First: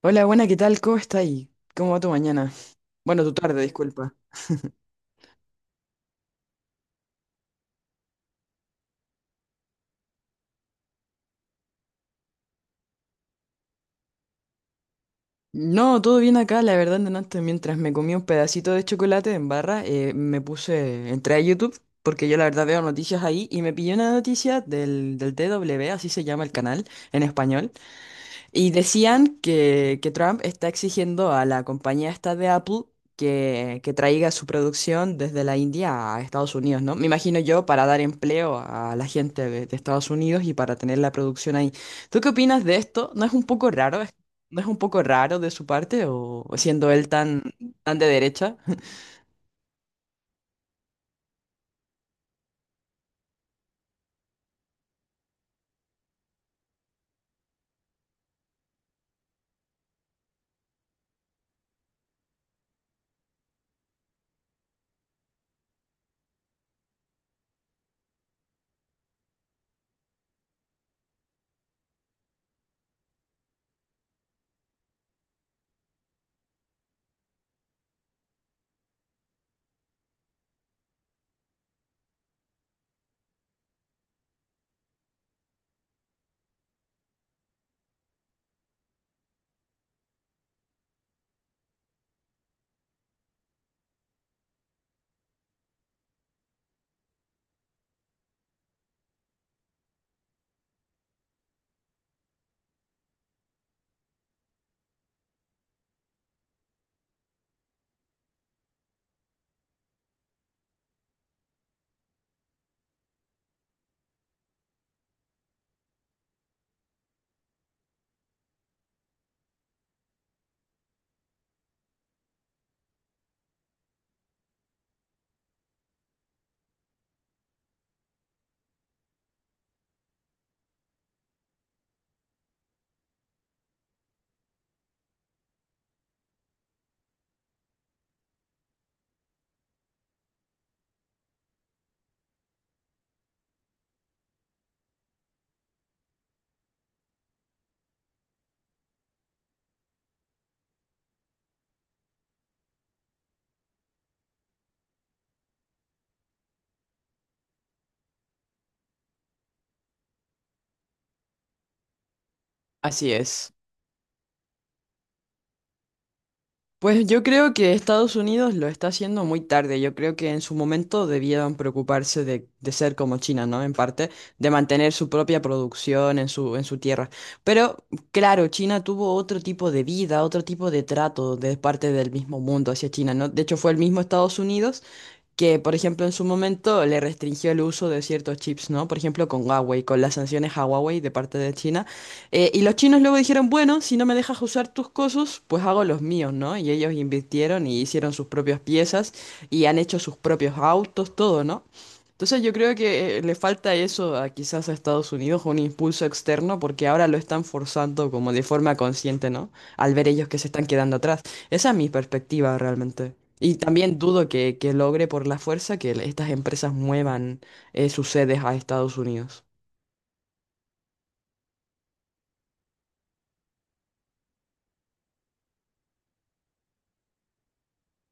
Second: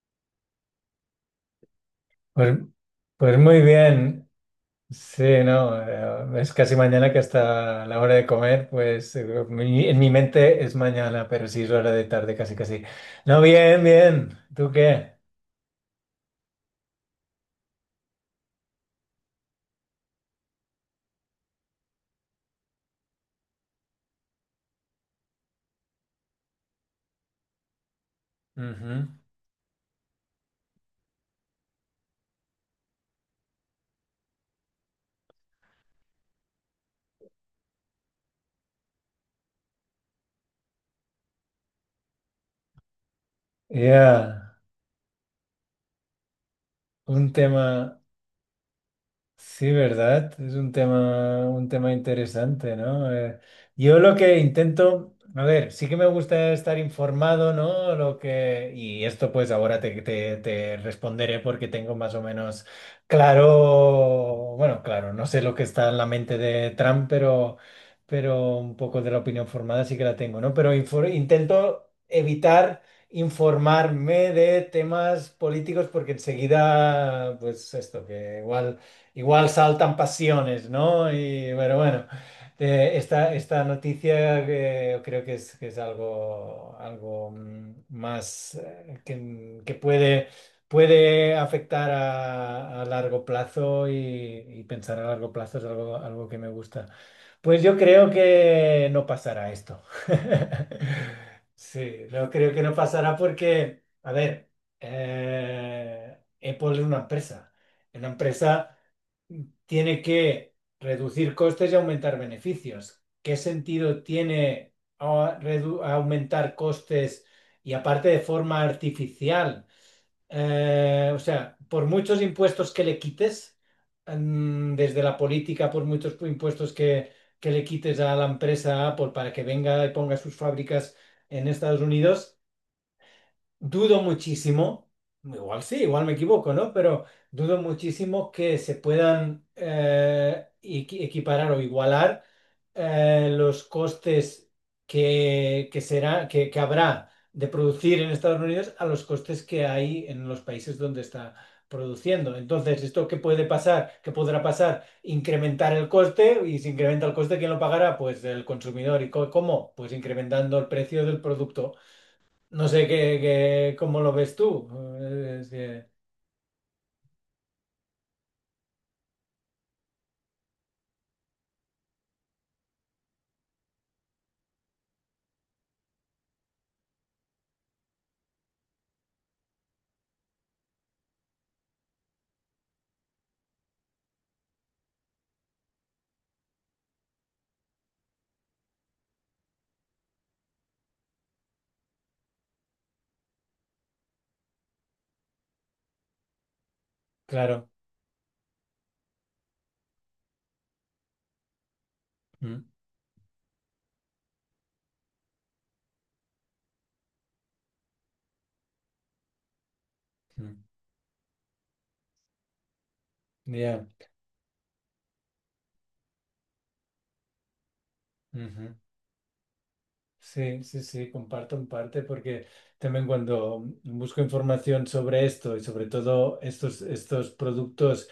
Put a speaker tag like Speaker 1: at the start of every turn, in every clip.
Speaker 1: Hola, buena, ¿qué tal? ¿Cómo está ahí? ¿Cómo va tu mañana?
Speaker 2: Pues,
Speaker 1: Bueno, tu
Speaker 2: pues muy
Speaker 1: tarde, disculpa.
Speaker 2: bien, sí, no, es casi mañana que hasta la hora de comer, pues en mi mente es mañana, pero sí es hora de tarde, casi casi. No, bien, bien, ¿tú qué?
Speaker 1: No, todo bien acá, la verdad, antes mientras me comí un pedacito de chocolate en barra, me puse, entré a YouTube, porque yo la verdad veo noticias ahí, y me pillé una noticia del TW, así se llama el canal en español. Y
Speaker 2: Ujú.
Speaker 1: decían que Trump está exigiendo a la compañía esta de Apple que traiga su producción desde la India a Estados Unidos, ¿no? Me imagino yo para dar empleo a la gente de Estados Unidos y para tener la producción ahí. ¿Tú qué opinas de esto? ¿No es un poco raro?
Speaker 2: Ya.
Speaker 1: ¿No es un poco raro de su parte o siendo él
Speaker 2: Un
Speaker 1: tan, tan
Speaker 2: tema.
Speaker 1: de derecha?
Speaker 2: Sí, ¿verdad? Es un tema interesante, ¿no? Yo lo que intento, a ver, sí que me gusta estar informado, ¿no? Lo que, y esto pues ahora te responderé porque tengo más o menos claro, bueno, claro, no sé lo que está en la mente de Trump, pero, un poco de la opinión formada sí que la tengo, ¿no? Pero intento evitar informarme de temas políticos porque enseguida, pues esto, que igual saltan pasiones, ¿no? Y, pero bueno, esta noticia que creo que es algo, más que puede afectar a largo plazo y pensar a largo plazo es algo, que me gusta. Pues yo creo que no pasará esto. Sí, no creo que no pasará porque, a ver, Apple es una empresa. Una empresa tiene que reducir costes y aumentar beneficios. ¿Qué sentido tiene aumentar costes y aparte de forma artificial? O sea, por muchos impuestos que le quites, desde la política, por muchos impuestos que le quites a la empresa Apple para que venga y ponga sus fábricas en Estados Unidos, dudo muchísimo. Igual sí, igual me equivoco, ¿no? Pero dudo muchísimo que se puedan equiparar o igualar los costes que será, que habrá de producir en Estados Unidos a los costes que hay en los países donde está produciendo. Entonces, ¿esto qué puede pasar? ¿Qué podrá pasar? Incrementar el coste, y si incrementa el coste, ¿quién lo pagará? Pues el consumidor. ¿Y cómo? Pues incrementando el precio del producto. No sé
Speaker 1: Así es.
Speaker 2: cómo lo ves tú. Eh, es que-
Speaker 1: Pues yo creo que Estados Unidos lo está haciendo muy tarde. Yo creo que en su momento debieron preocuparse de ser como China, ¿no? En parte, de mantener su propia producción en su tierra. Pero claro, China tuvo otro tipo de vida, otro tipo de trato de parte del mismo mundo hacia China, ¿no? De hecho, fue el mismo Estados Unidos que, por ejemplo, en su momento le restringió el uso de ciertos chips, ¿no? Por ejemplo, con Huawei, con las sanciones a Huawei de parte de China. Y los chinos luego dijeron, bueno, si no me dejas usar tus cosas, pues hago los míos, ¿no? Y ellos invirtieron
Speaker 2: claro.
Speaker 1: y hicieron sus propias piezas y han hecho sus propios autos, todo, ¿no? Entonces yo
Speaker 2: Mm.
Speaker 1: creo que le falta eso a quizás a Estados Unidos, un impulso externo, porque ahora lo están forzando como de forma consciente, ¿no? Al ver ellos que se
Speaker 2: Mm.
Speaker 1: están quedando atrás. Esa es mi perspectiva realmente. Y
Speaker 2: Ya.
Speaker 1: también dudo que logre por la fuerza que estas empresas muevan sus sedes a
Speaker 2: Ujú.
Speaker 1: Estados Unidos.
Speaker 2: Sí, sí, sí, comparto en parte porque también cuando busco información sobre esto y sobre todo estos productos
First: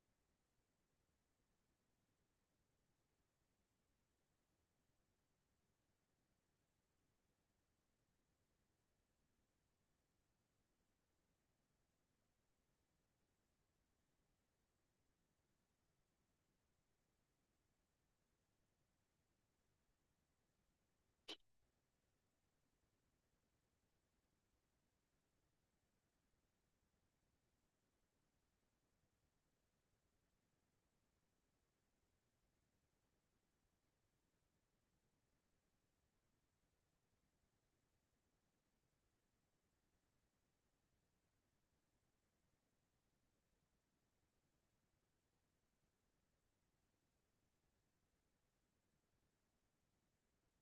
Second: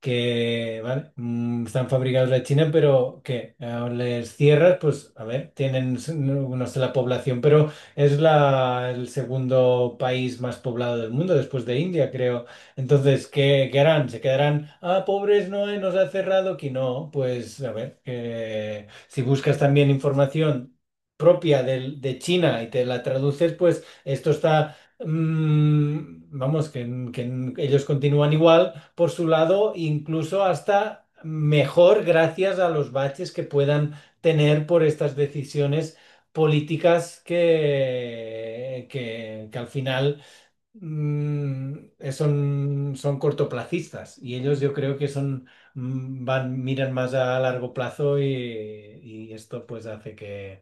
Speaker 2: que, vale, están fabricados en China, pero que les cierras, pues a ver, tienen, no, no sé la población, pero es el segundo país más poblado del mundo después de India, creo. Entonces, ¿qué harán? ¿Se quedarán, ah, pobres, no, nos ha cerrado aquí? No, pues a ver, que si buscas también información propia de China y te la traduces, pues esto está, vamos, que ellos continúan igual por su lado, incluso hasta mejor gracias a los baches que puedan tener por estas decisiones políticas que al final, mm, son, cortoplacistas, y ellos yo creo que son... miran más a largo plazo, y esto pues hace que,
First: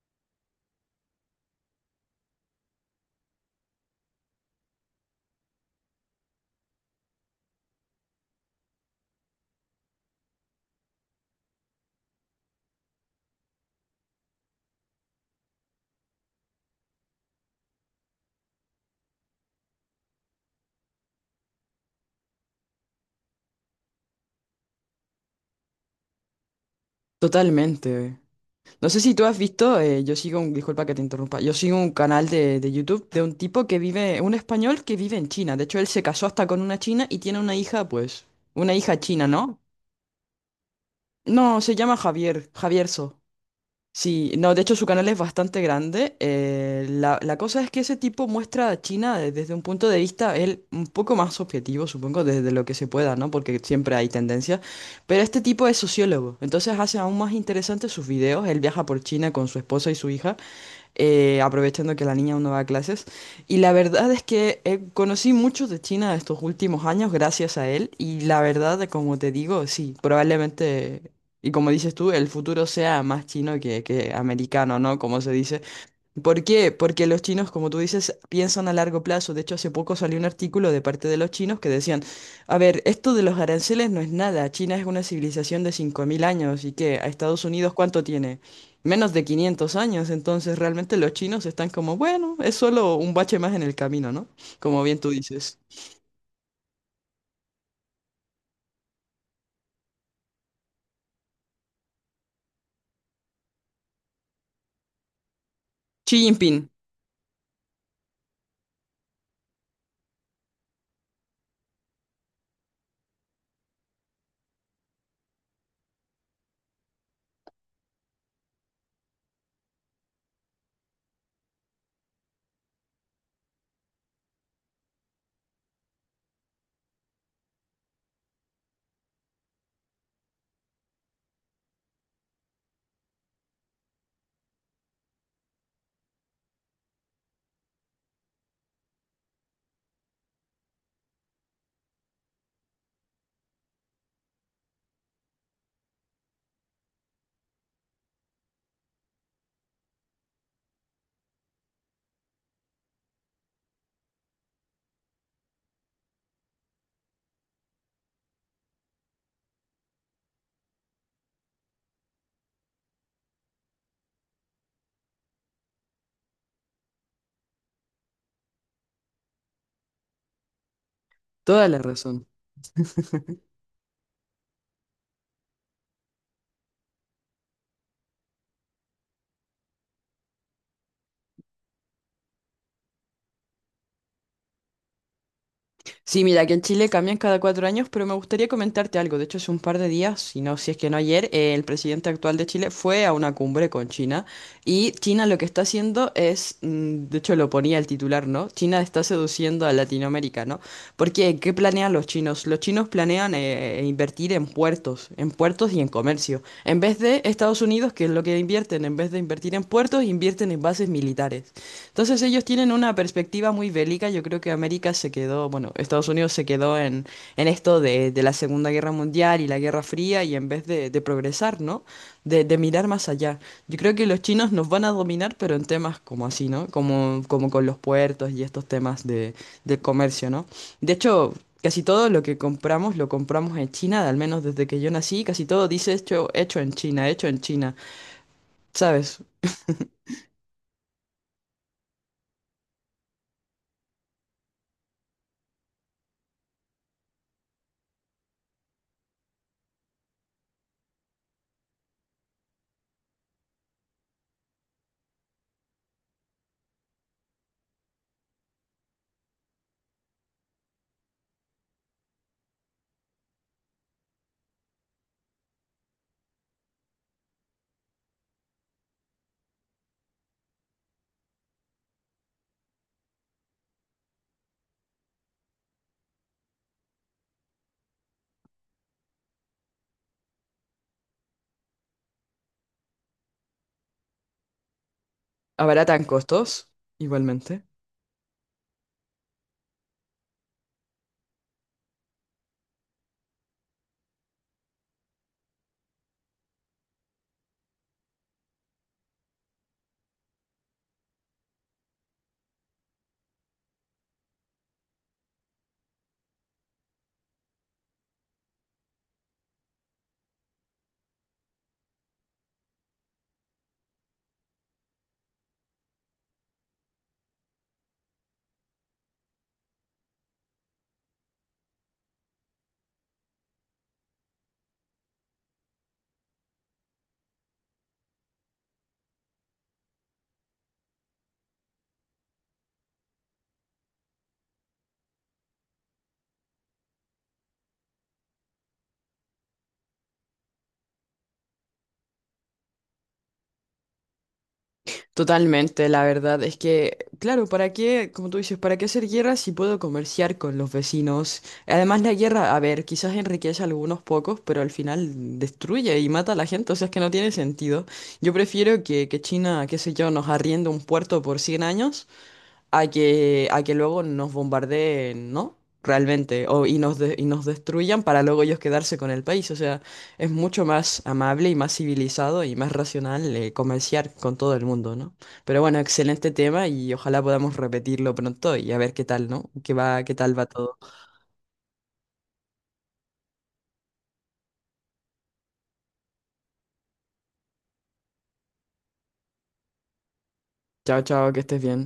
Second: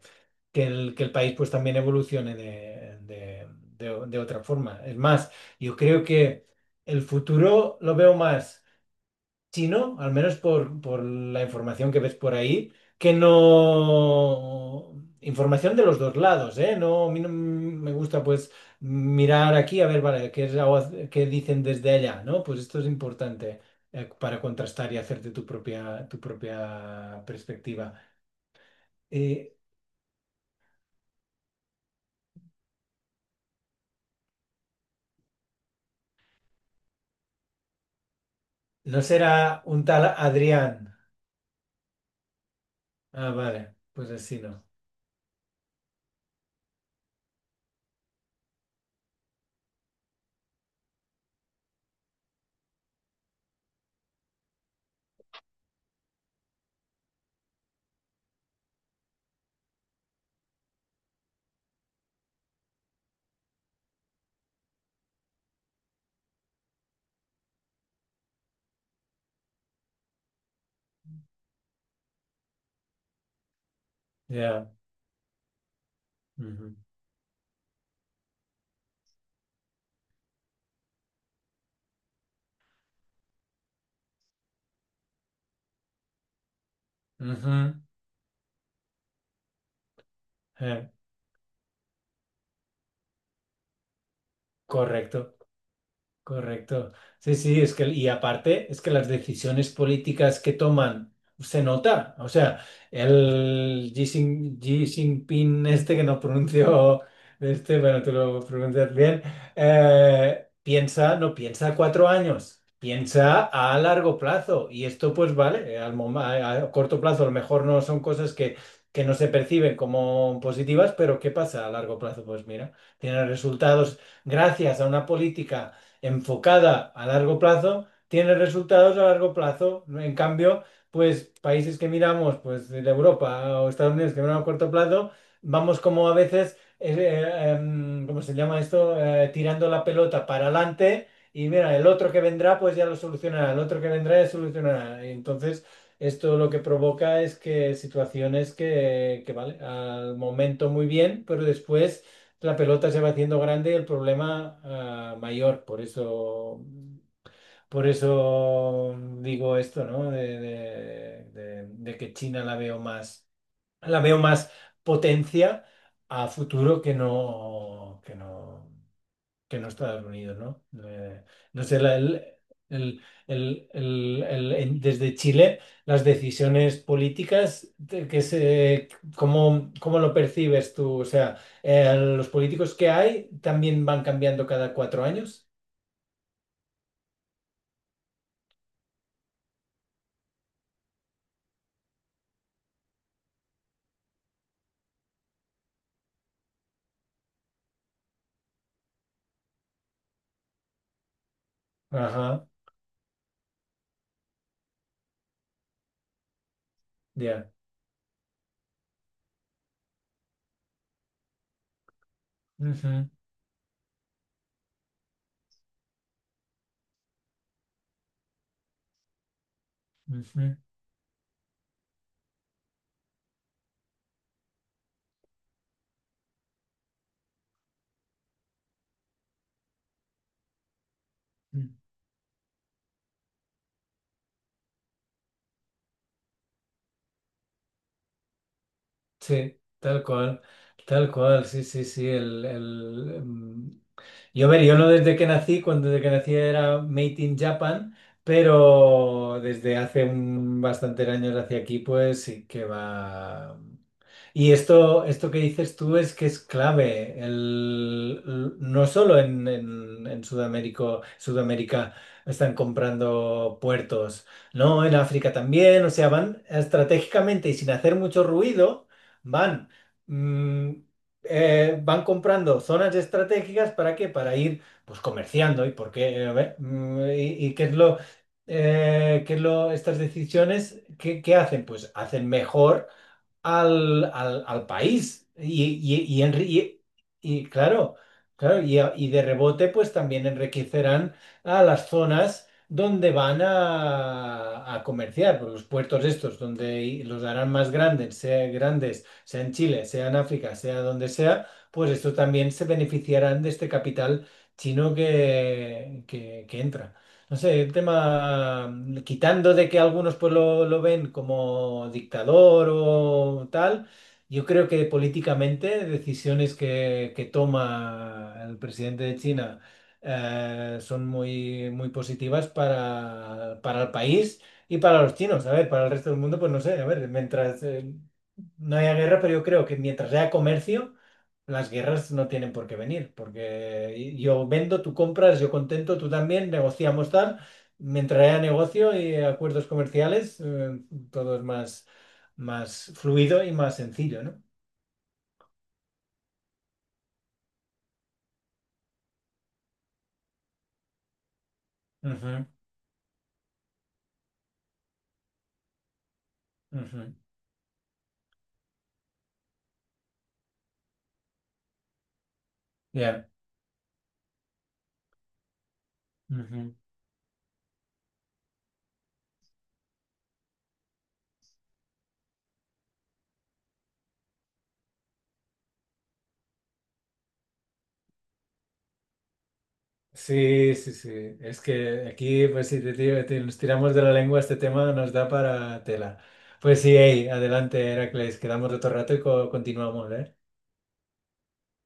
Speaker 2: que el, que el país pues también evolucione de otra forma. Es más, yo creo que el futuro lo veo más chino, al menos por, la información que ves por ahí, que no. Información de los dos lados, ¿eh? No, a mí no me gusta pues mirar aquí, a ver, vale, qué dicen desde allá, ¿no? Pues esto es importante para contrastar y hacerte tu propia, perspectiva.
Speaker 1: Totalmente. No sé si tú has
Speaker 2: Eh,
Speaker 1: visto, yo sigo un, disculpa que te interrumpa, yo sigo un canal de YouTube de un tipo que vive, un español que vive en China. De hecho, él se casó hasta con una china y tiene una hija, pues, una hija
Speaker 2: ¿No
Speaker 1: china, ¿no?
Speaker 2: será un tal Adrián?
Speaker 1: No, se llama Javier, Javierso.
Speaker 2: Ah, vale, pues
Speaker 1: Sí,
Speaker 2: así
Speaker 1: no, de
Speaker 2: no.
Speaker 1: hecho su canal es bastante grande. La cosa es que ese tipo muestra a China desde un punto de vista, él un poco más objetivo, supongo, desde lo que se pueda, ¿no? Porque siempre hay tendencias. Pero este tipo es sociólogo, entonces hace aún más interesantes sus videos. Él viaja por China con su esposa y su hija aprovechando que la niña aún no va a clases. Y la verdad es que conocí mucho de China estos últimos años gracias a él. Y la verdad, como te digo, sí, probablemente, y como dices tú, el futuro sea más chino que
Speaker 2: Ya.
Speaker 1: americano, ¿no? Como se dice. ¿Por qué?
Speaker 2: Ujú.
Speaker 1: Porque los chinos, como tú dices, piensan a largo plazo. De hecho, hace poco salió un artículo de parte de los chinos que decían, a ver, esto de los aranceles no es nada. China es una civilización de 5.000 años y que a Estados Unidos,
Speaker 2: Ujú.
Speaker 1: ¿cuánto tiene? Menos de 500 años. Entonces,
Speaker 2: Eh,
Speaker 1: realmente los chinos están como, bueno, es solo un bache más en el camino, ¿no? Como bien tú
Speaker 2: Correcto.
Speaker 1: dices.
Speaker 2: Correcto. Sí, sí, es que, y aparte, es que las decisiones políticas que toman se nota. O sea, el Xi Jinping, este que
Speaker 1: Xi
Speaker 2: no
Speaker 1: Jinping,
Speaker 2: pronunció, este, bueno, tú lo pronuncias bien, piensa, no piensa a 4 años, piensa a largo plazo. Y esto, pues vale, a corto plazo a lo mejor no son cosas que no se perciben como positivas, pero ¿qué pasa a largo plazo? Pues mira, tiene resultados gracias a una política enfocada a largo plazo, tiene resultados a largo plazo. En cambio, pues países que miramos, pues de Europa o Estados Unidos, que miramos a corto plazo, vamos como a veces, ¿cómo se llama esto? Tirando la pelota para adelante. Y mira, el otro que vendrá, pues ya lo solucionará, el otro que vendrá ya solucionará. Y entonces, esto lo que provoca es que situaciones vale, al momento muy bien, pero después la pelota se va haciendo grande y el problema, mayor. Por eso, por eso digo esto, ¿no? De que China la veo más potencia a futuro que no, Estados Unidos, ¿no? No
Speaker 1: toda la
Speaker 2: sé,
Speaker 1: razón.
Speaker 2: el- desde Chile, las decisiones políticas, ¿cómo lo percibes tú? O sea, los políticos que hay también van cambiando cada 4 años.
Speaker 1: Sí, mira, que en Chile cambian cada 4 años, pero me gustaría comentarte algo. De hecho, hace un par de días, si no, si es que no ayer, el presidente actual de Chile fue a una cumbre con China y China lo que está haciendo es, mm, de hecho lo ponía el titular, ¿no? China está seduciendo a Latinoamérica, ¿no? Porque, ¿qué planean los chinos?
Speaker 2: Ajá,
Speaker 1: Los chinos planean invertir en puertos y en comercio. En vez de
Speaker 2: ya.
Speaker 1: Estados Unidos, que es lo que invierten, en vez de invertir en puertos, invierten en bases militares. Entonces ellos tienen una
Speaker 2: Ujú,
Speaker 1: perspectiva muy bélica. Yo creo que América se quedó, bueno, Estados Unidos se quedó en esto de la Segunda Guerra Mundial y la Guerra Fría y en
Speaker 2: ujú.
Speaker 1: vez de progresar, ¿no? De mirar más allá. Yo creo que los chinos nos van a dominar, pero en temas como así, ¿no? Como, como con los puertos y estos temas de, del comercio, ¿no? De hecho, casi todo lo que compramos lo compramos en China, al menos desde que yo nací, casi todo dice hecho, hecho en China, hecho en China. ¿Sabes?
Speaker 2: Sí, tal cual, sí, sí, sí. Yo, a ver, yo no desde que nací, cuando desde que nací era Made in Japan, pero desde hace bastantes años hacia aquí, pues sí que va. Y esto, que dices tú es que es clave, no solo en Sudamérica, Sudamérica están comprando puertos, ¿no? En África también, o sea, van estratégicamente y sin hacer mucho ruido, van, mm, van comprando zonas estratégicas para qué, para ir pues comerciando, y por qué, y qué es lo, estas decisiones, ¿qué hacen? Pues hacen mejor al país.
Speaker 1: Abaratan costos,
Speaker 2: Y
Speaker 1: igualmente.
Speaker 2: claro, claro, y de rebote, pues también enriquecerán a las zonas donde van a comerciar, por los puertos estos, donde los harán más grandes, sea en Chile, sea en África, sea donde sea, pues esto también se beneficiarán de este capital chino que entra. No sé, el tema, quitando de que algunos pues lo ven como dictador o tal, yo creo que políticamente decisiones que toma el presidente de China son muy, muy positivas para el país y para los chinos. A ver, para el resto del mundo, pues no sé, a ver, mientras no haya guerra. Pero yo creo que mientras haya comercio las guerras no tienen por qué venir, porque yo vendo, tú compras, yo contento, tú también, negociamos, tal, mientras haya negocio y acuerdos comerciales, todo es más, fluido y más sencillo, ¿no?
Speaker 1: Totalmente, la verdad es que, claro, ¿para qué, como tú dices, para qué hacer guerra si puedo comerciar con los vecinos? Además, la guerra, a ver, quizás enriquece a algunos pocos, pero al final destruye y mata a la gente, o sea, es
Speaker 2: Ujú,
Speaker 1: que no
Speaker 2: ujú.
Speaker 1: tiene sentido. Yo prefiero que China, qué sé yo, nos arriende un puerto por 100 años a
Speaker 2: Ya.
Speaker 1: que, a que luego nos bombardeen, ¿no? Realmente, o,
Speaker 2: Ujú.
Speaker 1: y nos destruyan para luego ellos quedarse con el país. O sea, es mucho más amable y más civilizado y más racional comerciar con todo el mundo, ¿no? Pero bueno, excelente tema y ojalá podamos repetirlo pronto y a ver qué tal, ¿no? ¿Qué va, qué tal va
Speaker 2: Sí,
Speaker 1: todo?
Speaker 2: sí, sí. Es que aquí, pues si te, nos tiramos de la lengua este tema, nos da para tela. Pues sí, ey, adelante, Heracles, quedamos otro rato y continuamos, ¿eh?
Speaker 1: Chao, chao, que estés bien.